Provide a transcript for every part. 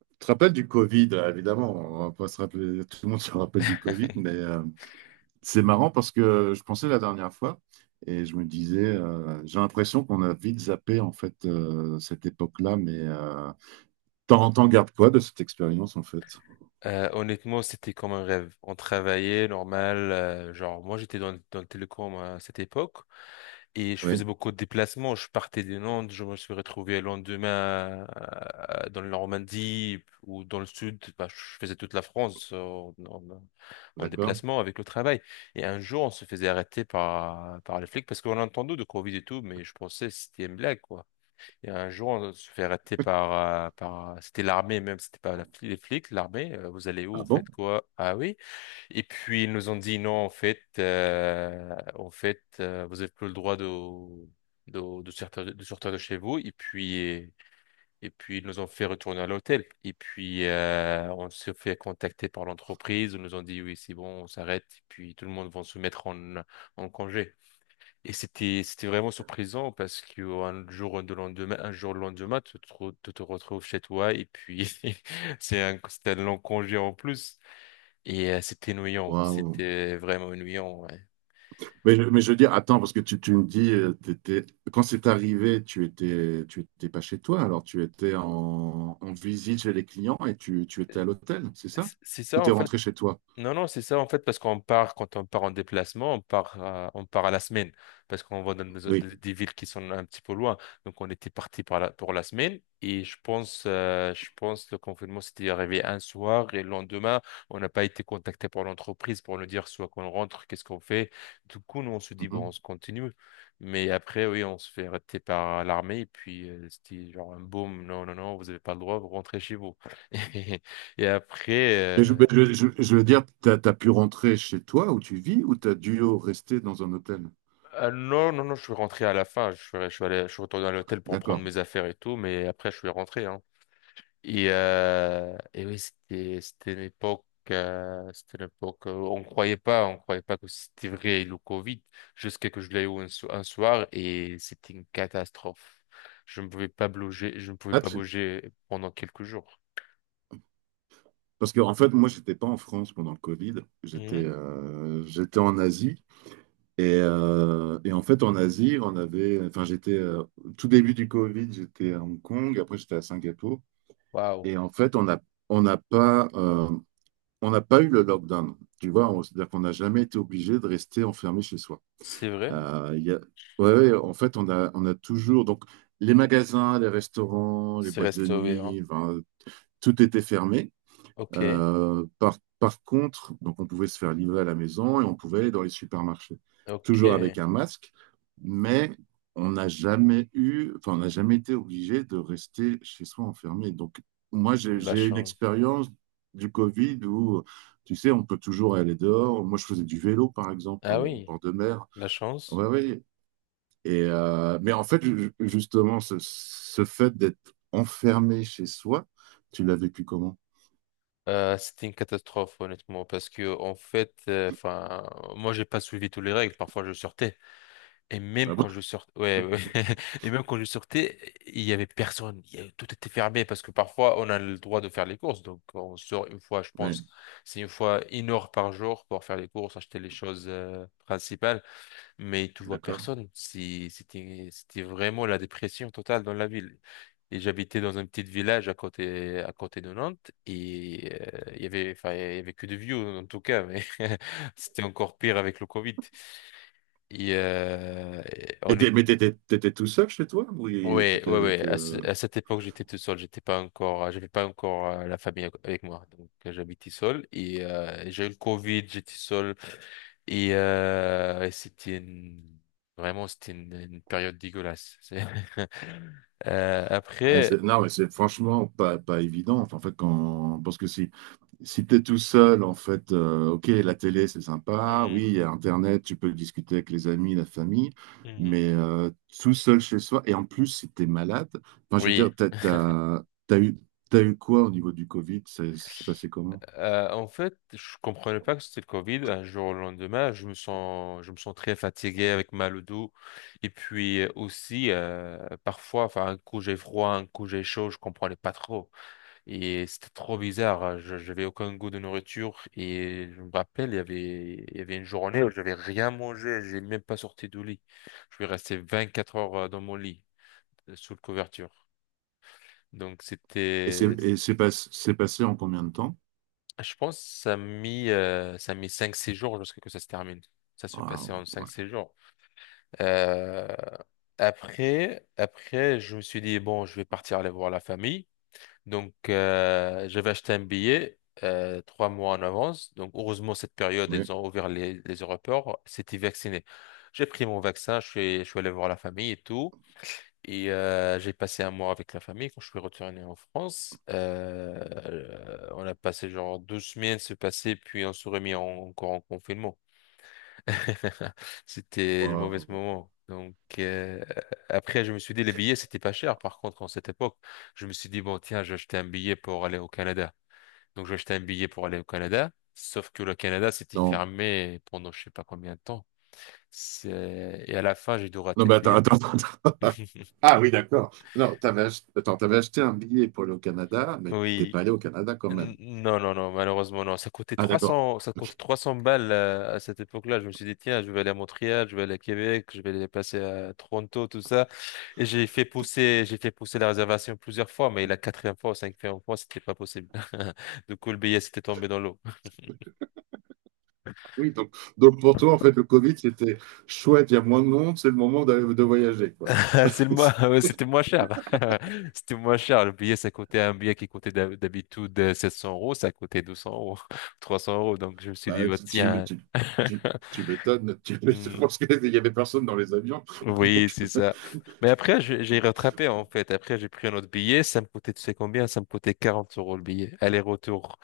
Tu te rappelles du Covid, évidemment, on va pas se rappeler, tout le monde se rappelle du Covid, mais c'est marrant parce que je pensais la dernière fois et je me disais, j'ai l'impression qu'on a vite zappé en fait cette époque-là, mais t'en gardes quoi de cette expérience en fait? Honnêtement, c'était comme un rêve. On travaillait normal. Genre, moi, j'étais dans le télécom à cette époque et je faisais Oui, beaucoup de déplacements. Je partais de Nantes, je me suis retrouvé le lendemain dans la Normandie ou dans le sud. Bah, je faisais toute la France en d'accord. déplacement avec le travail. Et un jour, on se faisait arrêter par les flics parce qu'on a entendu de Covid et tout, mais je pensais que c'était une blague, quoi. Et un jour, on se fait arrêter par, par, c'était l'armée même, c'était pas les flics, l'armée. Vous allez où? Ah Vous bon? faites quoi? Ah oui. Et puis ils nous ont dit non, en fait, vous n'avez plus le droit de sortir, de chez vous. Et puis ils nous ont fait retourner à l'hôtel. Et puis on s'est fait contacter par l'entreprise. Ils nous ont dit oui, c'est bon, on s'arrête. Et puis tout le monde va se mettre en congé. Et c'était vraiment surprisant parce que un jour le lendemain tu te retrouves chez toi et puis c'était un long congé en plus et c'était ennuyant, Waouh. c'était vraiment ennuyant, ouais. Mais, mais je veux dire, attends, parce que tu me dis, quand c'est arrivé, tu étais pas chez toi, alors tu étais en, en visite chez les clients et tu étais à l'hôtel, c'est C'est ça? c'est Ou ça t'es en fait. rentré chez toi? Non, non, c'est ça en fait, parce qu'on part, quand on part en déplacement, on part à la semaine, parce qu'on va dans des, Oui. des- des villes qui sont un petit peu loin. Donc, on était parti pour la semaine, et je pense le confinement s'était arrivé un soir, et le lendemain, on n'a pas été contacté par l'entreprise pour nous dire soit qu'on rentre, qu'est-ce qu'on fait. Du coup, nous, on se dit, bon, on Mhm. se continue. Mais après, oui, on se fait arrêter par l'armée, et puis c'était genre un boom, non, non, non, vous n'avez pas le droit, vous rentrez chez vous. Et après, Mais mais je veux dire, tu as pu rentrer chez toi où tu vis ou tu as dû rester dans un hôtel? Non, non, non, je suis rentré à la fin. Je suis retourné à l'hôtel pour prendre D'accord. mes affaires et tout, mais après, je suis rentré, hein. Et oui, c'était, c'était une époque, on croyait pas que c'était vrai le Covid, jusqu'à que je l'ai eu un soir et c'était une catastrophe. Je ne pouvais pas bouger, je ne pouvais Ah, pas tu- bouger pendant quelques jours. Parce que, en fait, moi, j'étais pas en France pendant le Covid. J'étais Mhm. J'étais en Asie. Et en fait, en Asie, on avait. Enfin, j'étais. Tout début du Covid, j'étais à Hong Kong. Après, j'étais à Singapour. Waouh. Et en fait, on n'a pas, euh, on n'a pas eu le lockdown. Tu vois, c'est-à-dire qu'on n'a jamais été obligé de rester enfermé chez soi. C'est vrai? Euh, il y a- ouais, en fait, on a toujours. Donc, les magasins, les restaurants, les C'est boîtes de restauré, hein. nuit, enfin, tout était fermé. Ok, Par contre, donc on pouvait se faire livrer à la maison et on pouvait aller dans les supermarchés. ok. Toujours avec un masque, mais on n'a jamais eu, enfin, on n'a jamais été obligé de rester chez soi enfermé. Donc, moi, j'ai La j'ai une chance. expérience du Covid où, tu sais, on peut toujours aller dehors. Moi, je faisais du vélo, par exemple, Ah en oui, bord de mer. la chance. Oui, oui. Et, mais en fait, justement, ce fait d'être enfermé chez soi, tu l'as vécu comment? C'était une catastrophe, honnêtement, parce que, en fait, enfin, moi, j'ai pas suivi toutes les règles. Parfois, je sortais. Et même Ah bon? quand je sortais, ouais, ouais. Et même quand je sortais, il y avait personne. Tout était fermé parce que parfois, on a le droit de faire les courses. Donc, on sort une fois, je Oui, pense, c'est une fois une heure par jour pour faire les courses, acheter les choses, principales. Mais tu vois d'accord. personne. C'était vraiment la dépression totale dans la ville. Et j'habitais dans un petit village à côté de Nantes. Et enfin, il y avait que des vieux, en tout cas. Mais c'était encore pire avec le Covid. Et Et on est, mais t'étais tout seul chez toi? Oui, ouais, t'étais ouais, avec... ouais. À cette époque, j'étais tout seul. J'avais pas encore la famille avec moi. Donc, j'habitais seul. Et j'ai eu le Covid, j'étais seul. Et, euh, et c'était une- Vraiment, c'était une période dégueulasse. Ah, Après, non, mais c'est franchement pas évident. Enfin, en fait, quand, parce que si si tu es tout seul, en fait, ok, la télé, c'est sympa. Oui, hmm, il y a Internet, tu peux discuter avec les amis, la famille. hmm, Mais tout seul chez soi, et en plus, si tu es malade, enfin, je veux oui. dire, t'as eu quoi au niveau du Covid? C'est passé comment? En fait, je comprenais pas que c'était le Covid. Un jour au lendemain, je me sens très fatigué avec mal au dos. Et puis aussi, parfois, enfin, un coup j'ai froid, un coup j'ai chaud, je comprenais pas trop. Et c'était trop bizarre, hein. J'avais aucun goût de nourriture. Et je me rappelle, il y avait une journée où j'avais rien mangé. J'ai même pas sorti du lit. Je suis resté 24 heures dans mon lit, sous le couverture. Donc c'était. Et c'est pas- c'est passé en combien de temps? Je pense que ça a mis cinq 6 jours jusqu'à ce que ça se termine. Ça se Ah, passait en cinq ouais. 6 jours. Euh, après, je me suis dit, bon, je vais partir aller voir la famille. Donc, j'avais acheté un billet 3 mois en avance. Donc, heureusement, cette période, Oui. ils ont ouvert les aéroports. C'était vacciné. J'ai pris mon vaccin, je suis allé voir la famille et tout. Et j'ai passé un mois avec la famille quand je suis retourné en France. On a passé genre 2 semaines se passer, puis on se remis encore en confinement. C'était le mauvais Wow. moment. Donc, après, je me suis dit, les billets, c'était pas cher. Par contre, en cette époque, je me suis dit, bon, tiens, j'ai acheté un billet pour aller au Canada. Donc j'ai acheté un billet pour aller au Canada. Sauf que le Canada, c'était Non. fermé pendant je sais pas combien de temps. Et à la fin, j'ai dû Non, rater mais le attends, billet. attends, Ah oui, d'accord. Non, attends, t'avais acheté un billet pour aller au Canada, mais t'es Oui, pas allé au Canada quand même. Non, non, non, malheureusement, non. Ça coûtait Ah trois d'accord. cents, ça coûtait Ok. 300 balles à cette époque-là. Je me suis dit, tiens, je vais aller à Montréal, je vais aller à Québec, je vais aller passer à Toronto, tout ça. Et j'ai fait pousser la réservation plusieurs fois, mais la quatrième fois ou cinquième fois, c'était pas possible. Du coup, le billet s'était tombé dans l'eau. Oui, donc pour toi, en fait, le Covid, c'était chouette, il y a moins de monde, c'est le moment de voyager, quoi. C'est le moins, ouais, c'était moins cher. C'était moins cher. Le billet, ça coûtait un billet qui coûtait d'habitude 700 euros, ça coûtait 200 euros, 300 euros. Donc, je me suis dit, Bah, bah, tiens. Tu- tu m'étonnes, tu m'étonnes. Je Hmm. pense qu'il n'y avait personne dans les avions. Oui, Donc, c'est ça. Mais après, j'ai rattrapé en fait. Après, j'ai pris un autre billet. Ça me coûtait, tu sais combien? Ça me coûtait 40 € le billet. Aller-retour.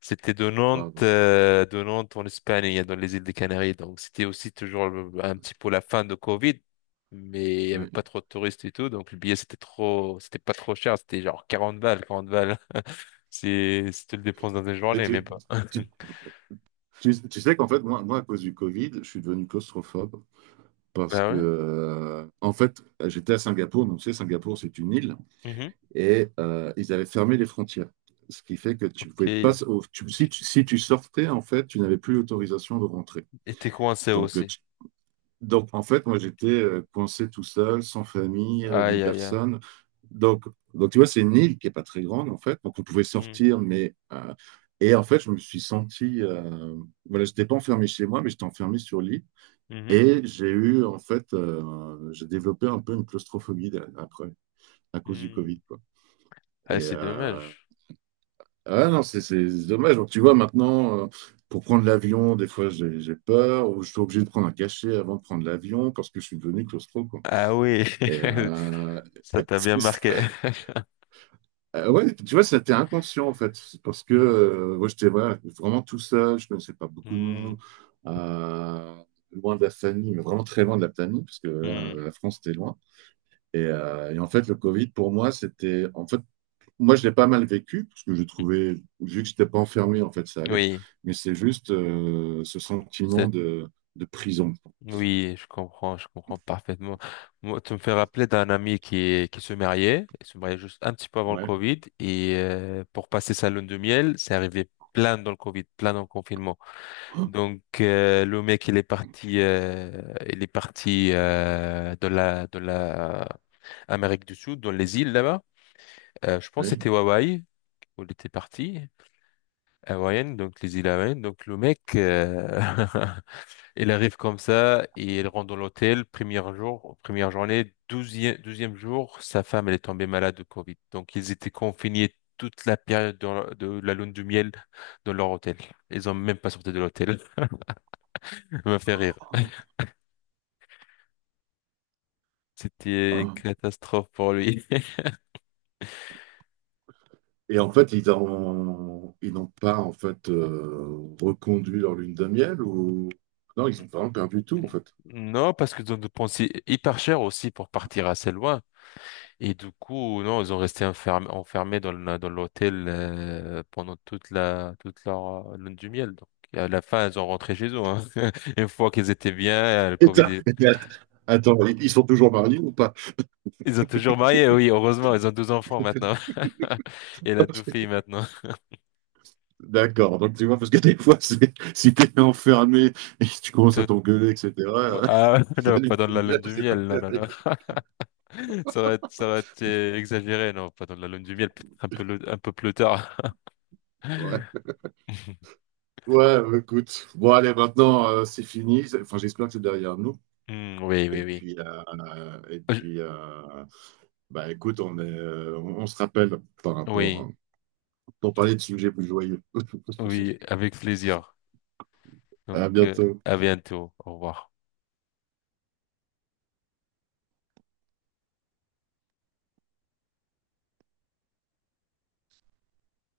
C'était de Nantes, bravo. euh, de Nantes en Espagne, et dans les îles des Canaries. Donc, c'était aussi toujours un petit peu la fin de Covid. Mais il y avait Oui. pas trop de touristes et tout. Donc, le billet, c'était pas trop cher. C'était genre 40 balles, 40 balles. C'est, si tu le dépenses dans une Mais journée, mais pas. tu- tu sais qu'en fait, moi, à cause du Covid, je suis devenu claustrophobe parce Ah que, ouais? En fait, j'étais à Singapour. Donc, tu sais, Singapour, c'est une île. Mhm. Et ils avaient fermé les frontières. Ce qui fait que tu Ok. pouvais pas, Et si, si tu sortais, en fait, tu n'avais plus l'autorisation de rentrer. t'es coincé Donc, aussi. Donc, en fait, moi, j'étais coincé tout seul, sans famille, ni Aïe, aïe, aïe. personne. Donc, donc, tu vois, c'est une île qui n'est pas très grande, en fait. Donc, on pouvait Hmm. sortir, mais... et en fait, je me suis senti... voilà, je n'étais pas enfermé chez moi, mais j'étais enfermé sur l'île. Mhm. Et j'ai eu, en fait, j'ai développé un peu une claustrophobie après, à cause du Hmm. Covid, quoi. Et, Ah, c'est dommage. ah ouais, non, c'est dommage. Donc, tu vois, maintenant, pour prendre l'avion, des fois, j'ai peur, ou je suis obligé de prendre un cachet avant de prendre l'avion parce que je suis devenu claustro, quoi. Ah oui, Et ça t'a bien marqué. Ouais, tu vois, c'était inconscient, en fait. C'est parce que Hmm, moi, j'étais voilà, vraiment tout seul, je connaissais pas beaucoup de hmm, monde, euh, loin de la famille, mais vraiment très loin de la famille, parce que là, hmm. la France était loin. Et en fait, le Covid, pour moi, c'était... En fait, moi, je l'ai pas mal vécu, parce que je trouvais, vu que je n'étais pas enfermé, en fait, ça allait. Oui, Mais c'est juste ce sentiment c'est- de prison. oui, je comprends parfaitement. Moi, tu me fais rappeler d'un ami il se mariait juste un petit peu avant le Ouais. Covid, et pour passer sa lune de miel, c'est arrivé plein dans le Covid, plein dans le confinement. Oh, Donc, le mec, il est parti, de la Amérique du Sud, dans les îles là-bas. Je pense que oui. c'était Hawaï, où il était parti, à donc les îles Hawaïennes. Donc le mec, il arrive comme ça et il rentre dans l'hôtel, premier jour, première journée, douzième jour, sa femme, elle est tombée malade de Covid. Donc ils étaient confinés toute la période dans de la lune de miel dans leur hôtel. Ils ont même pas sorti de l'hôtel. Ça m'a fait rire. C'était une Ah. catastrophe pour lui. Et en fait, ils n'ont pas en fait reconduit leur lune de miel ou non, ils ont vraiment perdu tout en fait. Non, parce qu'ils ont dépensé hyper cher aussi pour partir assez loin. Et du coup, non, ils ont resté enfermés dans l'hôtel pendant toute leur lune du miel. Donc, à la fin, ils ont rentré chez eux, hein. Une fois qu'ils étaient bien, le Et Covid, ça- Attends, ils sont toujours mariés ou pas? ils ont toujours marié. Oui, heureusement, ils ont deux enfants maintenant. Et la deux filles maintenant. D'accord, donc tu vois, parce que des fois, c'est- si t'es enfermé et que tu commences à Tout- t'engueuler, etc., avec Ah, la non, pas lune dans de la miel, lune de c'est pas miel. Non, non, non. terrible. Ça aurait été exagéré. Non, pas dans la lune de miel. Peut-être un peu un peu plus tard. Ouais, ouais, bah, écoute. Bon, allez, maintenant, c'est fini. Enfin, j'espère que c'est derrière nous. Hmm, oui, Et oui, oui. puis, Je- bah, écoute, on est, on se rappelle par rapport, Oui, hein, pour parler de sujets plus joyeux. oui, avec plaisir. Donc, À bientôt. à bientôt. Au revoir.